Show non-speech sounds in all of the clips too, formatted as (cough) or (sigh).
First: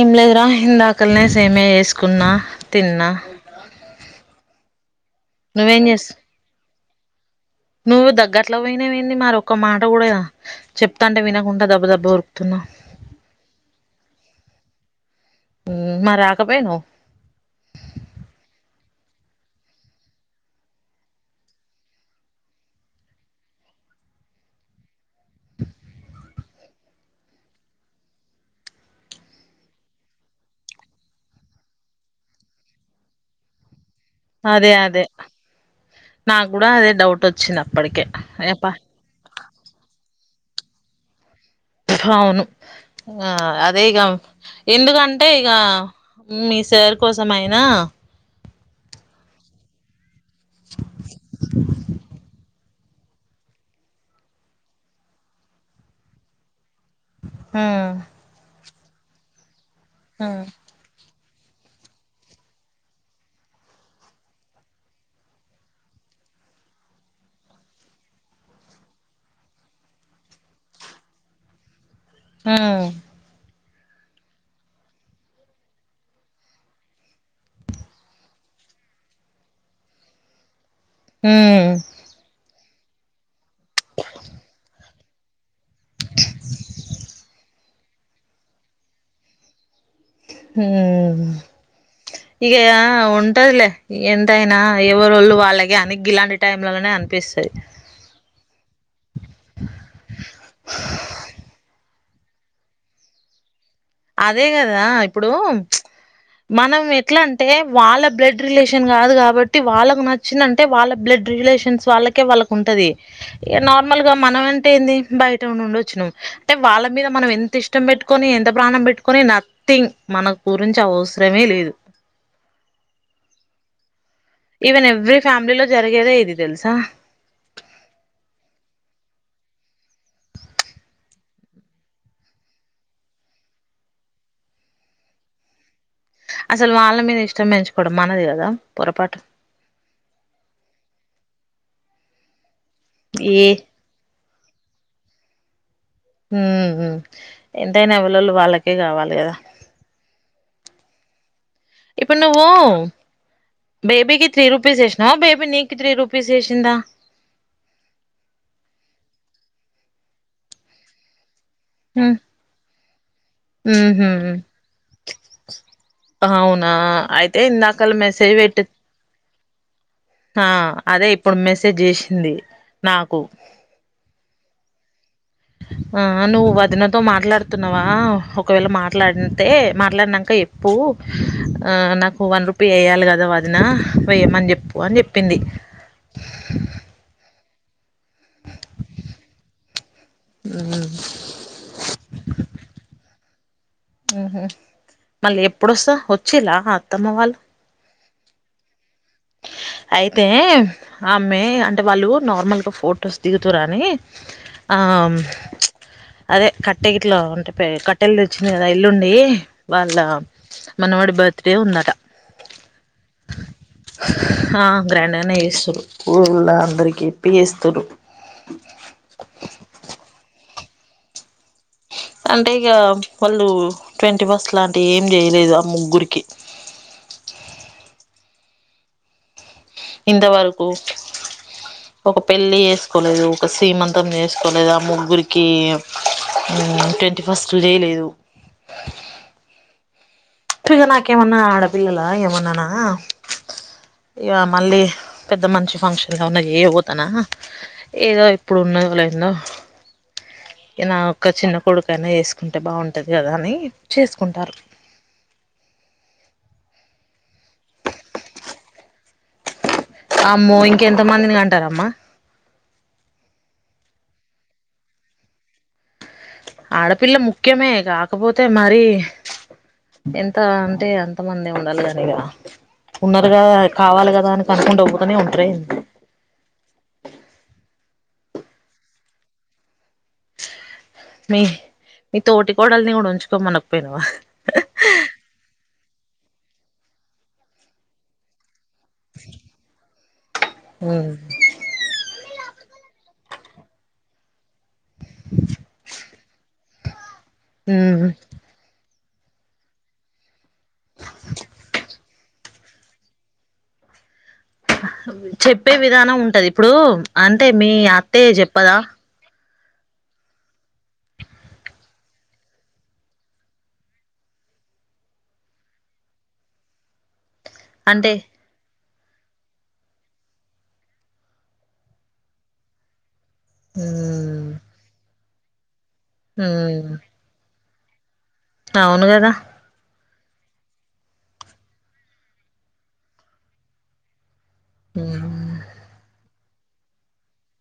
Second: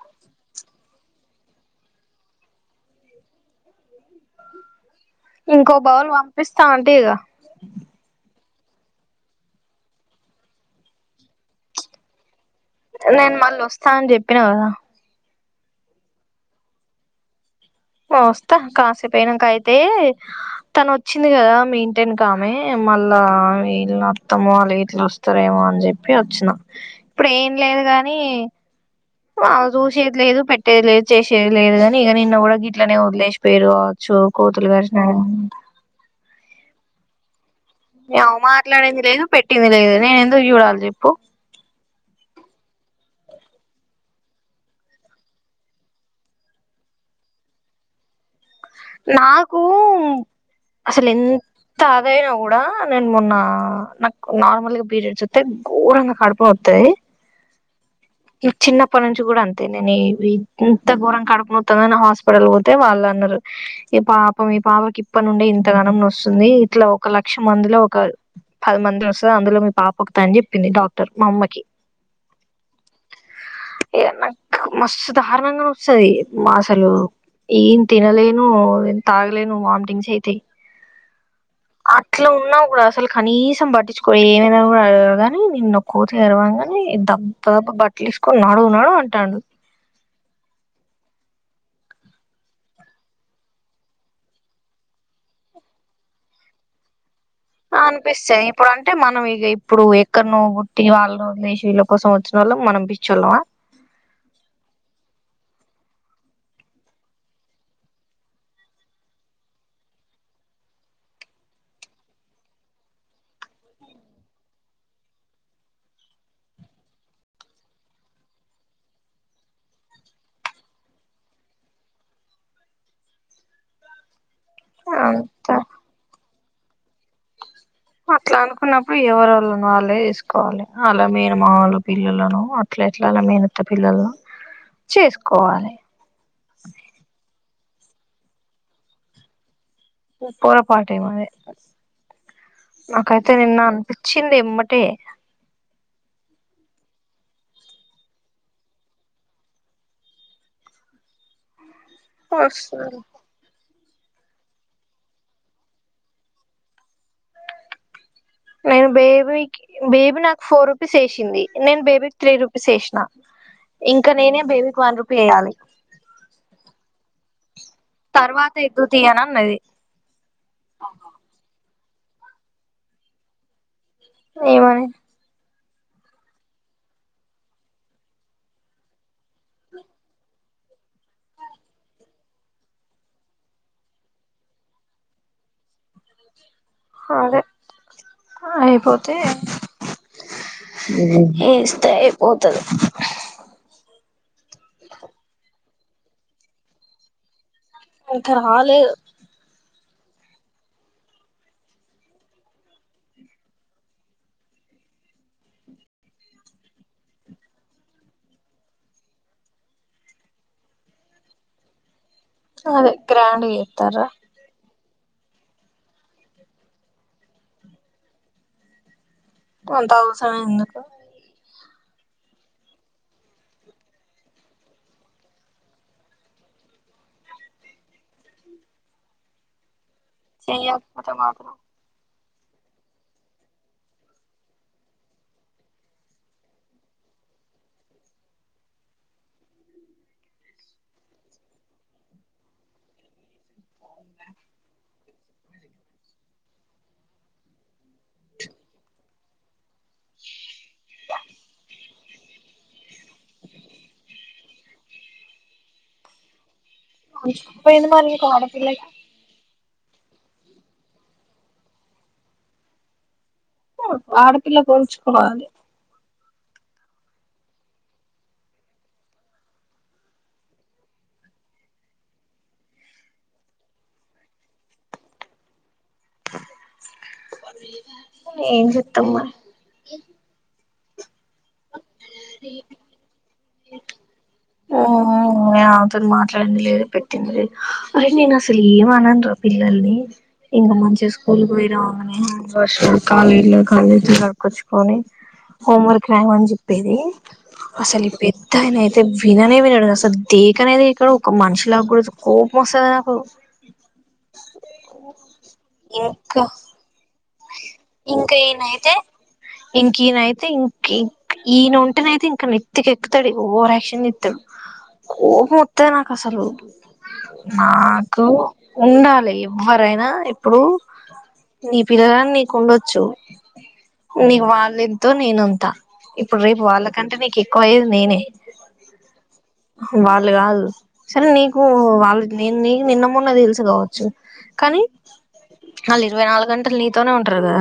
ఏం లేదురా హిందాకల్నే సేమ్యా చేసుకున్నా తిన్నా ఇంకో నువ్వేం చేస్ బౌల్ పంపిస్తా అంటివి గా నువ్వు దగ్గర్ట్లా పోయినావెంది మరొక్క మాట కూడా చెప్తాటే వినకుండా దాబా దాబా ఉరుకుతున్నావు నేను మళ్ళీ వస్తా అని చెప్పినా కదా ఉమ్ మరి రాకపోయినవు వస్తా కాసేపు అయినాక అయితే తనోచ్చింది కదా మెయింటెన్ కామే మళ్ళా వీళ్ళ అత్తమ్మ వాళ్ళ గిట్ల వస్తారేమో అని చెప్పి వచ్చిన ఇప్పుడు ఏం లేదు కాని ఆమె చూసేది లేదు పెట్టేది లేదు చేసేది లేదు కాని ఇగ నిన్న కూడా గీట్లోనే వదిలేసిపోయారు చు అదే కోతులు అదే కరిసినా కానీ నాకు కూడా అదే డౌట్ వచ్చింది అప్పటికే ఆమె అయప్ప మాట్లాడేది లేదు పెటేది లేదు నేను ఎందుకు చూడాలి చెప్పు అవును ఆ అదే ఇగ ఎందుకంటే ఇగా మీ సార్ కోసం అయినా నాకు అసలు ఎంత అదయినా కూడా నేను మొన్న నాకు నార్మల్గా పీరియడ్స్ వత్తే ఘోరంగా కడుపు నొత్తాది ఉమ్ చిన్నప్పటి నుంచి కూడా అంతే నేను ఉమ్ ఇంత గోరం కడుపునొతాది హాస్పిటల్ పోతే వాళ్ అన్నారు ఈ పాపం మీ పాపకి ఇప్పటి నుండే ఇంత గనం నొస్తుంది ఇట్లా ఒక లక్ష మందిలో ఒక పది మంది ఒస్తది అందులో మీ పాప ఒకతని చెప్పింది డాక్టర్ మా అమ్మకి ఉమ్ ఇగ నాకు మస్తు దారుణంగా నొస్తది అసలు ఏం తినలేం ను తాగలేను వామిటింగ్స్ అయితాయి ఉమ్ అట్లా ఉన్నా కూడా అసలు కనీసం పట్టించుకో ఏమైనా కూడా అడగరుగాని నిన్న కోతి కర్వంగానే తప్ దబ దబ బట్టలేసుకొని నడువు నడువు అంటాడు ఉమ్ ఇగ ఉంటదిలే ఎంతయినా ఎవరోళు వాళ్ళగే అని గీలాంటి టైమ్లలోనే అనిపిస్తది అనిపిస్తాయి ఇప్పుడు అంటే మనం ఇగ ఇప్పుడు ఎక్కడ నువ్వు పుట్టి వాళ్ళు లేసి వీళ్ళ కోసం వచ్చినోళం మనం పిచ్చిల్లమా అదే కదా ఇప్పుడు మనం ఎట్లా అంటే వాళ్ళ బ్లడ్ రిలేషన్ కాదు కాబట్టి వాళ్ళకు నచ్చిందంటే వాళ్ళ బ్లడ్ రిలేషన్స్ వాళ్ళకే వాళ్ళకు ఉంటది ఇ నార్మల్ గా మనం అంటే ఏంది బయట నుండి వచ్చినం అంటే వాళ్ళ మీద మనం ఎంత ఇష్టం పెట్టుకొని ఎంత ప్రాణం పెట్టుకోని నథింగ్ మనకు గురించి అవసరమే లేదు ఈవెన్ ఎవ్రీ అంత ఫ్యామిలీలో జరిగేదే ఇది తెలుసా అట్లా అనుకున్నప్పుడు ఎవరు వాళ్ళన వాళ్ళే చూసుకోవాలి అలా మేను మాములు పిల్లులను అట్లే ఎట్లా మేనత పిల్లలను చేసుకోవాలి అసలు వాళ్ళ మీద ఇష్టం పెంచుకోవడం మనది కదా పొరపాటు పోరపాట ఏమది నాకైతే ఏ నిన్న అనిపించి చిందియేమ్మటే హ ఎంతైనా వాలలు వాళ్ళకే కావాలి కదా ఇప్పుడు నువ్వు అసలు బేబీకి త్రీ రూపీస్ వేసినా బేబీ నీకు త్రీ రూపీస్ వేసిందా నేను బేబీకి బేబీ నాకు ఫోర్ రూపీస్ వేసింది నేను హ్మ్ బేబీకి త్రీ రూపీస్ వేసినా హ్మ్ హు ఇంకా నేనే బేబీకి వన్ రూపీ వేయాలి అవునా అయితే ఇందాకల మెసేజ్ తర్వాత పెట్ ఇద్దు తీ అని అన్నది ఆ అదే ఇప్పుడు మెసేజ్ చేసింది నాకు ఏమని ఆ నువ్వు వదినతో మాట్లాడుతున్నావా ఒకవేళ మాట్లాడితే మాట్లాడినాక చెప్పు ఆ నాకు వన్ రూపీయి వేయాలి కదా వదిన వేయ్యమని చెప్పు అని చెప్పింది అదే ఆ అయిపోతే ఏస్తే ఐపోతది ఉహ మళ్ళీ ఎప్పుడొస్తా వచ్చేలా అత్తమ్మ వాళ్ళు త లేదు అయితే ఆమె అంటే వాళ్ళు నార్మల్గా ఫొటోస్ దిగుతారని ఆమ్ అదే కట్టెగిట్లో ఉంటే కట్టె ఇల్లు వచ్చింది కదా ఇల్లుండి వాళ్ళ మనం బర్త్డే ఉందట అదే గ్రాండ్ చేతారా హ గ్రాండ్గానే చేస్తురు ఊళ్ళ అందరికి చెప్పి చేస్తురూ కొంత అవసరమే ఎందుకు అంటే ఇక వాళ్ళు ట్వంటీ ఫస్ట్ లాంటి ఏం చేయలేదు ఆ ముగ్గురికి ఇంత వరకు చెయ్యకపోతే మాత్రం ఒక పెళ్ళి చేసుకోలేదు ఒక సీమంతం చేసుకోలేదు ఆ ముగ్గురికి ట్వంటీ ఫస్ట్ చేయలేదు ఇగ నాకేమన్నా ఆడ పిల్లల ఏమన్నానా ఇగ మళ్ళీ పెద్ద మంచి ఫంక్షన్ గా ఉన్న ఏయ పోతానా ఏదో ఇప్పుడు ఉన్నదో లేందో ఇగ నా ఒక్క చిన్న కొడు ఎనా చేసుకుంటే బాగుంటుంది కదా అని చేసుకుంటారు నిష్ పోయింది మల్లీ ఇంకోడపిళ్ళై అమ్మో ఇంకెంత మందిని అంటారమ్మా ఆడపిల్లకు ఉంచుకోవాలె ఆడపిల్ల ముఖ్యమే కాకపోతే మరి ఎంత అంటే అంత మంది ఉండాలి దని ఇక ఉన్నారుగాదా కావాలి కదా అని కనుకుంట బొతనే ఉంటారు ఎ ఏం చెత్తమ్మారి మీ మీ తోటి కోడల్ని కూడా ఉంచుకోమనకపోయినావా ఆమెతోను మాట్లాడి పెట్టింది లేద్ అరే నేను అసలు ఏమ అనను రా పిల్లల్ని ఇంకా ఉమ్ మంచిగా స్కూల్ పోయిరంగానే హ్యాండ్వాష్ కల్గిట్ల కల్లూచేతులు కడుక్కచ్చు కొని హోంవర్క్ రాయమని చెప్పేది అసలు ఉమ్ ఈ పెద్దయినా అయితే విననే వినడు అసల్ దేకనే దేఖడు ఒక మనిషిలా కూడా చు కోపమస్తది నాకు ఇ చెప్పే విధానం ఉంటది ఇప్పుడు అంటే మీ అత్తయ్య ఇంకా చెప్పదా ఈయనయితే ఇంక ఈయన ఐతే ఇంకిం ఈయన ఉంటేన అయితే ఇంకా నెత్తికెక్కుతాడు ఓవర్ యాక్షన్ చేత్తాడు కోపమత్తది నా కసలు అంటే నాకు ఉండాలి ఎవ్వరైనా ఇప్పుడు నీ పిల్లలని నీకు ఉండొచ్చు నీ ఉమ్ వాళ్ళెంతో నేనంత ఇప్పుడు రేపు ఉమ్ వాళ్ళకంటే నీకు ఎక్కువ అయ్యేది నేనే అవును కదా వాళ్ళు కాదు సరే నీకు వాళ్ళు నేను నీకు నిన్న మొన్న తెలుసు కావచ్చు కానీ ఉమ్ వాళ్ళు ఇరవై నాలుగు గంటలు నీతోనే ఉంటారు కదా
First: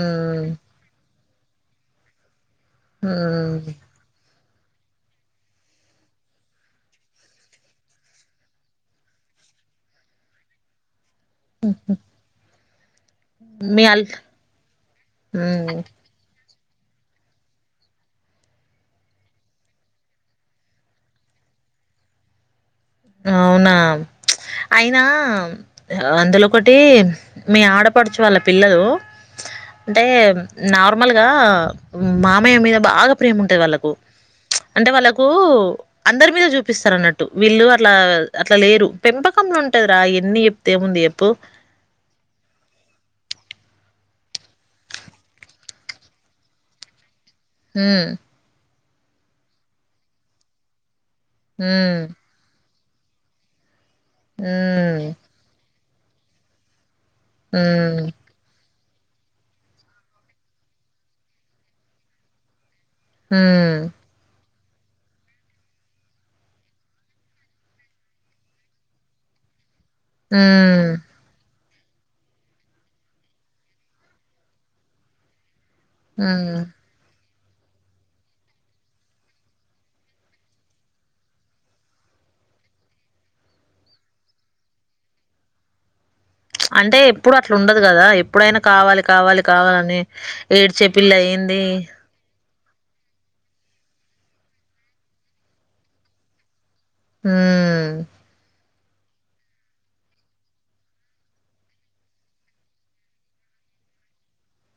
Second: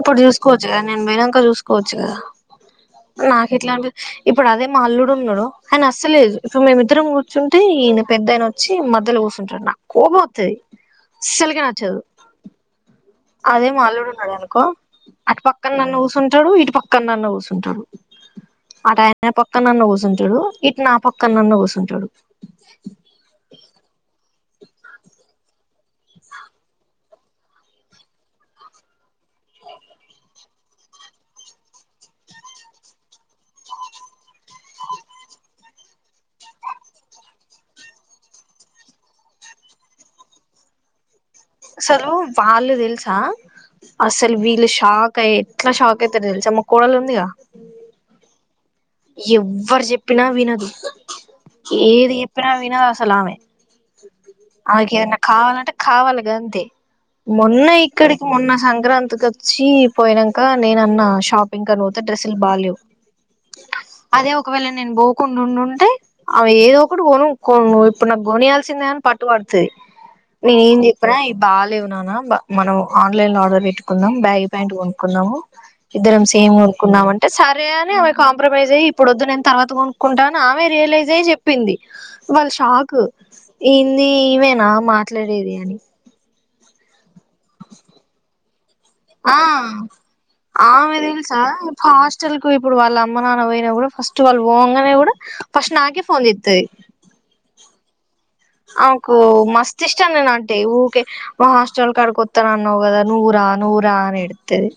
ఇప్పుడు చూసుకోవచ్చు కదా నేను పొయినంక చూసుకోవచ్చు కదా నాకు ఉమ్ ఎట్లా అనిపి ఇప్పుడు అదే మా అల్లుడు ఉన్నాడు అయన అస్సలేదు ఇప్పుడు మేమిద్దరం కూర్చుంటే ఈయన పెద్దయిన వచ్చి మధ్యలో చూసుంటడు నాకు కోపం అత్తది స్సలకె నచ్చదు అదే మా మీ అల్ అల్లుడు ఉన్నాడు అనుకో అటు పక్కన ఉమ్ నన్న కుసుంటాడు ఇటు పక్కనన్న కూసుంటాడు అటు ఆయన పక్కనన్న కూసుంటాడు ఇటు నా పక్కనన్న కూసుంటాడు అవునా అయినా అందులో ఒకటి మీ ఆడపడుచు వాళ్ళ పిల్లలు అంటే నార్మల్గా మామయ్య మీద బాగా ప్రేమ ఉంటది వాళ్ళలకు అంటే వాళ్ళకు అందరి మీద చూపిస్తారు అన్నట్టు వీళ్ళు అట్లా అట్లా లేరు పెంపకముంలో ఉంటది రా ఎన్ని చెప్తే ఏముంది చెప్పు అసలు వాళ్ళు తెలుసా అసలు వీళ్ళు షాక్ అయి ఎట్లా షాక్ అయితరు తెలుసా మా కోడలు ఉందిగా ఉం ఎవరు చెప్పినా వినదు ఉమ్ ఏది చెప్పినా వినదస్ లమే ఉమ్ అమేకెదన్నా కావాలంట కావాలేగంతే మొన్న ఉమ్ ఇక్కడికి మొన్న సం క్రాంతి కచ్చి పోయినంక నేనన్నా షాపింగ్ కని పోతే డ్రెస్సులు బాగాలేవు ఉం ఒకవేళ నేను పోకుండా ఉండి ఉంటే ఆమె ఏదో ఒకటి కొను కోన్ ఇప్పుడు నాకు కొనియాల్సిందే అని పట్టు పడుతది నేను ఏం హ్మ్ చెప్పిన ఈ బాలేవు నాన్న మనం ఆన్లైన్ లో ఆర్డర్ పెట్టుకుందాం బ్యాగ్ ప్యాంట్ కొనుకుందాము ఇద్దరం సేమ్ హ్మ్ కొనుకుందాం అంటే సరే అనే ఆమె కాంప్రమైజ్ అయ్యి ఇప్పుడు వద్దు నేను తర్వాత కొనుక్కుంటా అని ఆమె రియలైజ్ అయ్యి చెప్పింది వాళ్ళు షాక్ ఏంది ఈమేనా మాట్లాడేది అని అంటే ఎప్పుడు అట్ల ఉండదు కదా ఎప్పుడైనా కావాలి ఆ కావాలి కావాలని ఏడ్చే ఆమె పిల్ల తెలుసా ఏంది ఇప్పుడు హాస్టల్ ఇప్పుడు వాళ్ళ అమ్మ నాన్న పోయినా కూడా ఫస్ట్ వాళ్ళు పోంగనే కూడా ఫస్ట్ నాకే ఫోన్ చేత్తది ఉమ్ ఆమెకు మస్త్ ఇష్టం నేనంటే ఊరికే మా హాస్టల్ కాడికి ఒత్తనన్నవ్ కదా నువ్వు రా నువ్వు రా అని ఏడ్తది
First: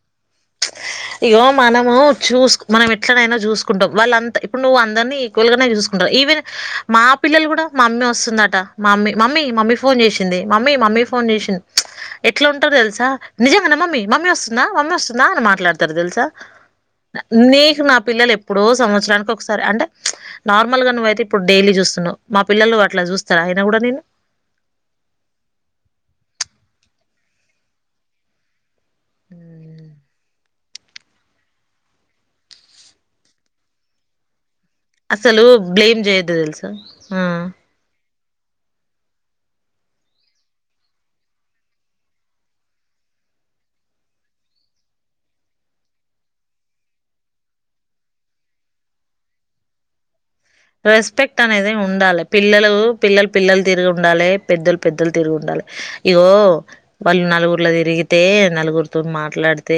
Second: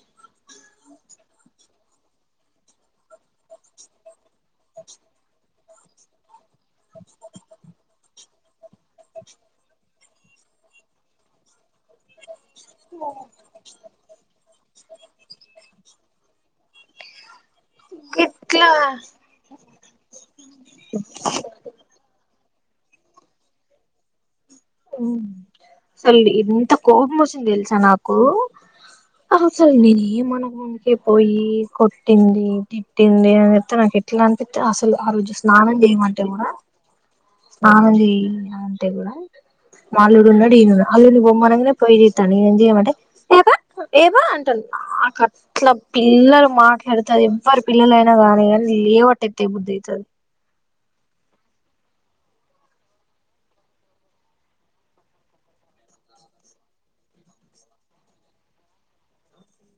ఇగో మనము చూసు మనం ఎట్లనైన చూసుకుంటాం వాళ్ళంత ఇప్పుడు నువ్వు అందరినీ ఈక్వల్ గనే చూసుకో ఈవెన్ మా పిల్లలు కూడా మమ్మీ వస్తుందట మమ్మీ మమ్మీ మమ్మీ ఫోన్ చేసింది మమ్మీ మమ్మీ మ్మీ ఫోన్ చేసి ఎట్ల ఉంటారు తెలుసా నిజంగనా మమ్మీ మమ్మీ వస్తుందా మమ్మీ వస్తుందా అని మాట్లాడ తరు తెలుసా నీకు నా పిల్లలు ఎప్పుడో ఇట్లా సంవత్సరానికి ఒకసారి అంటే నార్మల్గా నువ్వైతే ఇప్పుడు డైలీ చూస్తున్నవు మా పిల్లలు అట్ల చూస్తరా అయిన కూడా నిన్ను అసల్ ఎంత కోపం వస్తుంది తెల్సా నాకు అసలు నేనేం నికి పోయి కొట్టింది తిట్టింది అని చెప్తే నాకు ఎట్ల పిత్తే అసలు ఆ రోజు అసలు స్నానం బ్లేమ్ చేయమంటే చేయొద్దు కూడా తెలుసా స్నానం చెయ్యిరా అనంటే కూడా మా అల్లుడు ఉన్నడు ఈయనున్నడు అల్లుడిని పొమ్మనంగనే పోయి చేత్తాండు ఈయనను చేయమంటే ఏ పో ఏపో అంటుండు నాకట్ల పిల్లలు మాట్లాడుతే అదెవ్వరి పిల్లలైనా కానీ కనీ లేబట్టి ఎత్తేయబుద్ధయితుది రెస్పెక్ట్ అనేది ఉండాలి పిల్లలు పిల్లలు పిల్లలు తీరుగ ఉండాలే పెద్దలు పెద్దలు తీరుగ ఉండాలే ఇగో వాళ్ళు నలుగురుల తిరిగితే నలుగురుతో మాట్లాడితే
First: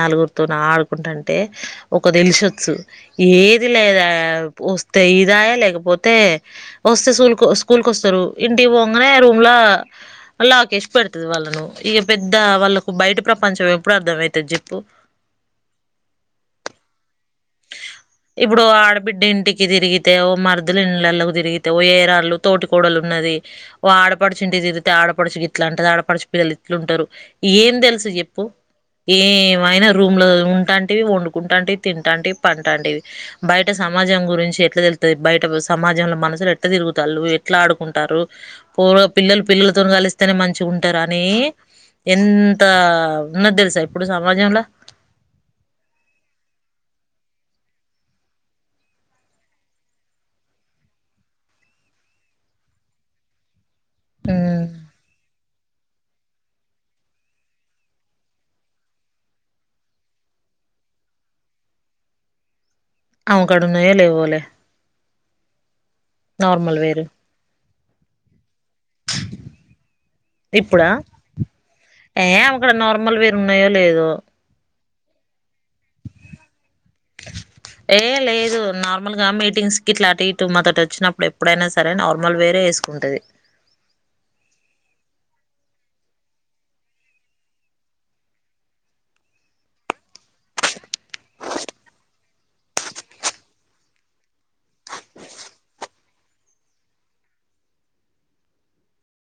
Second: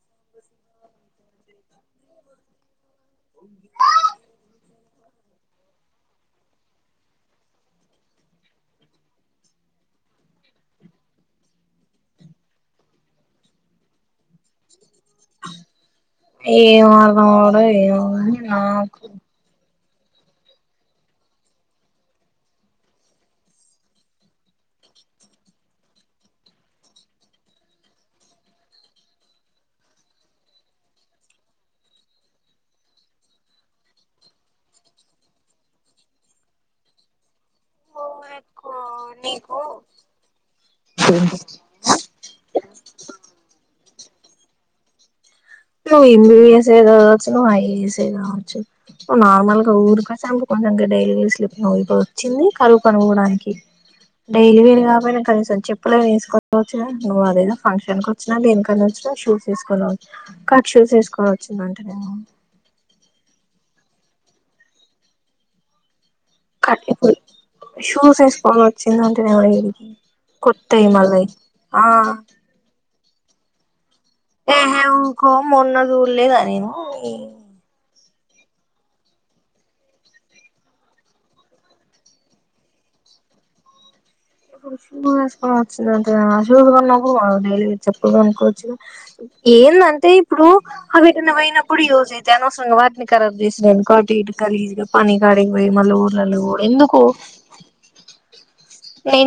నలుగురు రుతో ఆడుకుంటంటే ఒక తెలిసొచ్చు ఏది లేదాయే ఓ తీదాయే లేకపోతే వస్తే స్కూల్ స్కూల్కు వస్తరు ఇంటికి పోగానే రూమ్లా లాక్ ఏషి పెడుతది వాళ్ళను ఇక పెద్ద వాళ్ళకు బయటి ప్రపంచం ఎప్పుడు అర్థం ఐతది జెప్పు ఏం అర్దంమవ్వుడో ఏమో కానీ ఇప్పుడు నాకు ఆడబిడ్డ ఇంటికి తిరిగితే ఓ మరుదుల ఇండ్లల్లకి తిగితే ఓ ఏరాలు తోటికోడలు ఉన్నది ఓ ఆడపడుచింటికి తిరిగితే ఆ ఆడపడుచు గిట్ల అంటది ఆడపడుచు పిల్లలు ఇట్ల ఉంటారు ఏం తెలుసు చెప్పు ఏమైనా రూమ్ లో ఉంటాంటివి వండుకుంటాంటివి తింటాంటివి పంటాంటివి బయట సమాజం గురించి ఎట్ల తెల్తది బయట సమాజంలో మనుషులు ఎట్ల తిరుగుతాళ్ళు ఎట్ల ఆడుకుంటాళ్ళు ఎక్కువ పో పిల్లలు నీకు పిల్లలతో కలిస్తేనే మంచిగ ఉంటరని ఎంత ఉన్నది తెలుసా ఇప్పుడు సమాజంల నువ్వు యం బి బి ఎస్ ఏ కావచ్చు నువ్ ఐ ఏ ఎస్ ఏ కావచ్చు నువ్వు నార్మల్ గా ఊరికా (unintelligible) ఇంగ డైలీ వేర్ స్లిప్పర్లు ఏసుకుని వచ్చింది కరువు పనికిపోడానికి డైలీ వేర్ కాకపోయినా కనీసం చెప్పులే వేసుకోవచ్చ నువ్వు అదేదో ఫంక్షన్కు వచ్చినవా దేనికన్న వచ్చినవా షూస్ ఏసుకుని కట్ షూస్ ఏసుకొని వచ్చిందంటేనేమో అవుకాడున్నయో లేవోలే నార్మల్ కట్ వేరు ఇప్పుడు షూస్ ఎస్కొని వచ్చిందంటేనేమో ఈడికి కొత్తయి ఇప్పుడా మళ్ళ అయ్యి ఆ ర్మల్ వేర్ ఉన్నయో లేదో ఏహే ఊకో మొన్న సూడలేదా నేను నీ ఏ లేదు నార్మల్ గా మీటింగ్స్ కి ఇట్ల అటు ఇటు మాతోటి వచ్చినప్పుడు ఎప్పుడైన సరే నార్మల్ వేరే వేసుకో కుంటది అవు షూ ఏస్కొనీ వచ్చిందంట షూ బదులు డైలీ చెప్పులు కొనొచ్చు గా ఏందంటే ఇప్పుడు అవేటన్న పోయినప్పుడు యూజ్ అయితయి అనవసరంగ వాటిని కరాబ్ చేసుడేందుకు అటు ఇటు గలీజ్గ పనికాడికిపోయి మళ్ళ ఊర్లల్లకు పోవుడు ఎందుకు ఏం